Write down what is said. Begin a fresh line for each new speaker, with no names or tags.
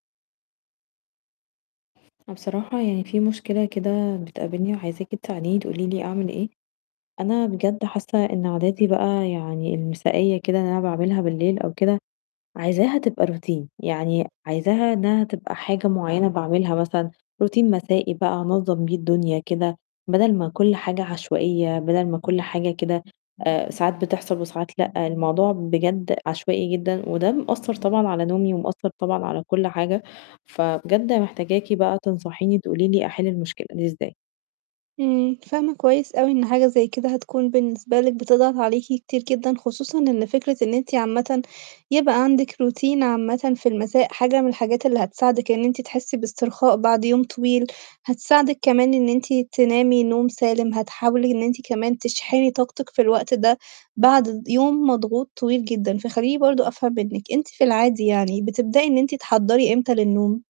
أنا بصراحة يعني في مشكلة كده بتقابلني وعايزاكِ تساعديني تقولي لي أعمل إيه، أنا بجد حاسّة إن عاداتي بقى يعني المسائيّة كده اللي أنا باعملها بالليل أو كده، عايزاها تبقى Routine، يعني عايزاها إنّها تبقى حاجة معيّنة باعملها مثلًا Routine مسائي بقى أنظّم بيه الدنيا كده، بَدَل ما كلّ حاجة عشوائية، بَدَل ما كلّ حاجة كده آآ ساعات بتحصل وساعات لأ، الموضوع بجد عشوائي جدًا، وده مأثّر طبعًا على نومي ومأثّر طبعًا على كلّ حاجة، فبجد محتاجاكِ بقى تنصحيني تقولي لي أحِل المشكلة دي إزاي.
إمم، فاهمة كويس أوي إن حاجة زي كده هتكون بالنسبة لِك بتضغط عليكِ كتير جدًا، خصوصًا إن فكرة إن أنتِ عامةً يبقى عندِك Routine عامةً في المساء حاجة من الحاجات اللي هتساعدِك إن أنتِ تحسّي باسترخاء بعد يوم طويل، هتساعدِك كمان إن أنتِ تنامي نوم سالم، هتحاولي أنتِ كمان تشحني طاقتِك في الوقت ده بعد يوم مضغوط طويل جدًا، فخلّيني برضه أفهم منِّك، أنتِ في العادي يعني بتبدئي إن أنتِ تحضّري إمتى للنوم؟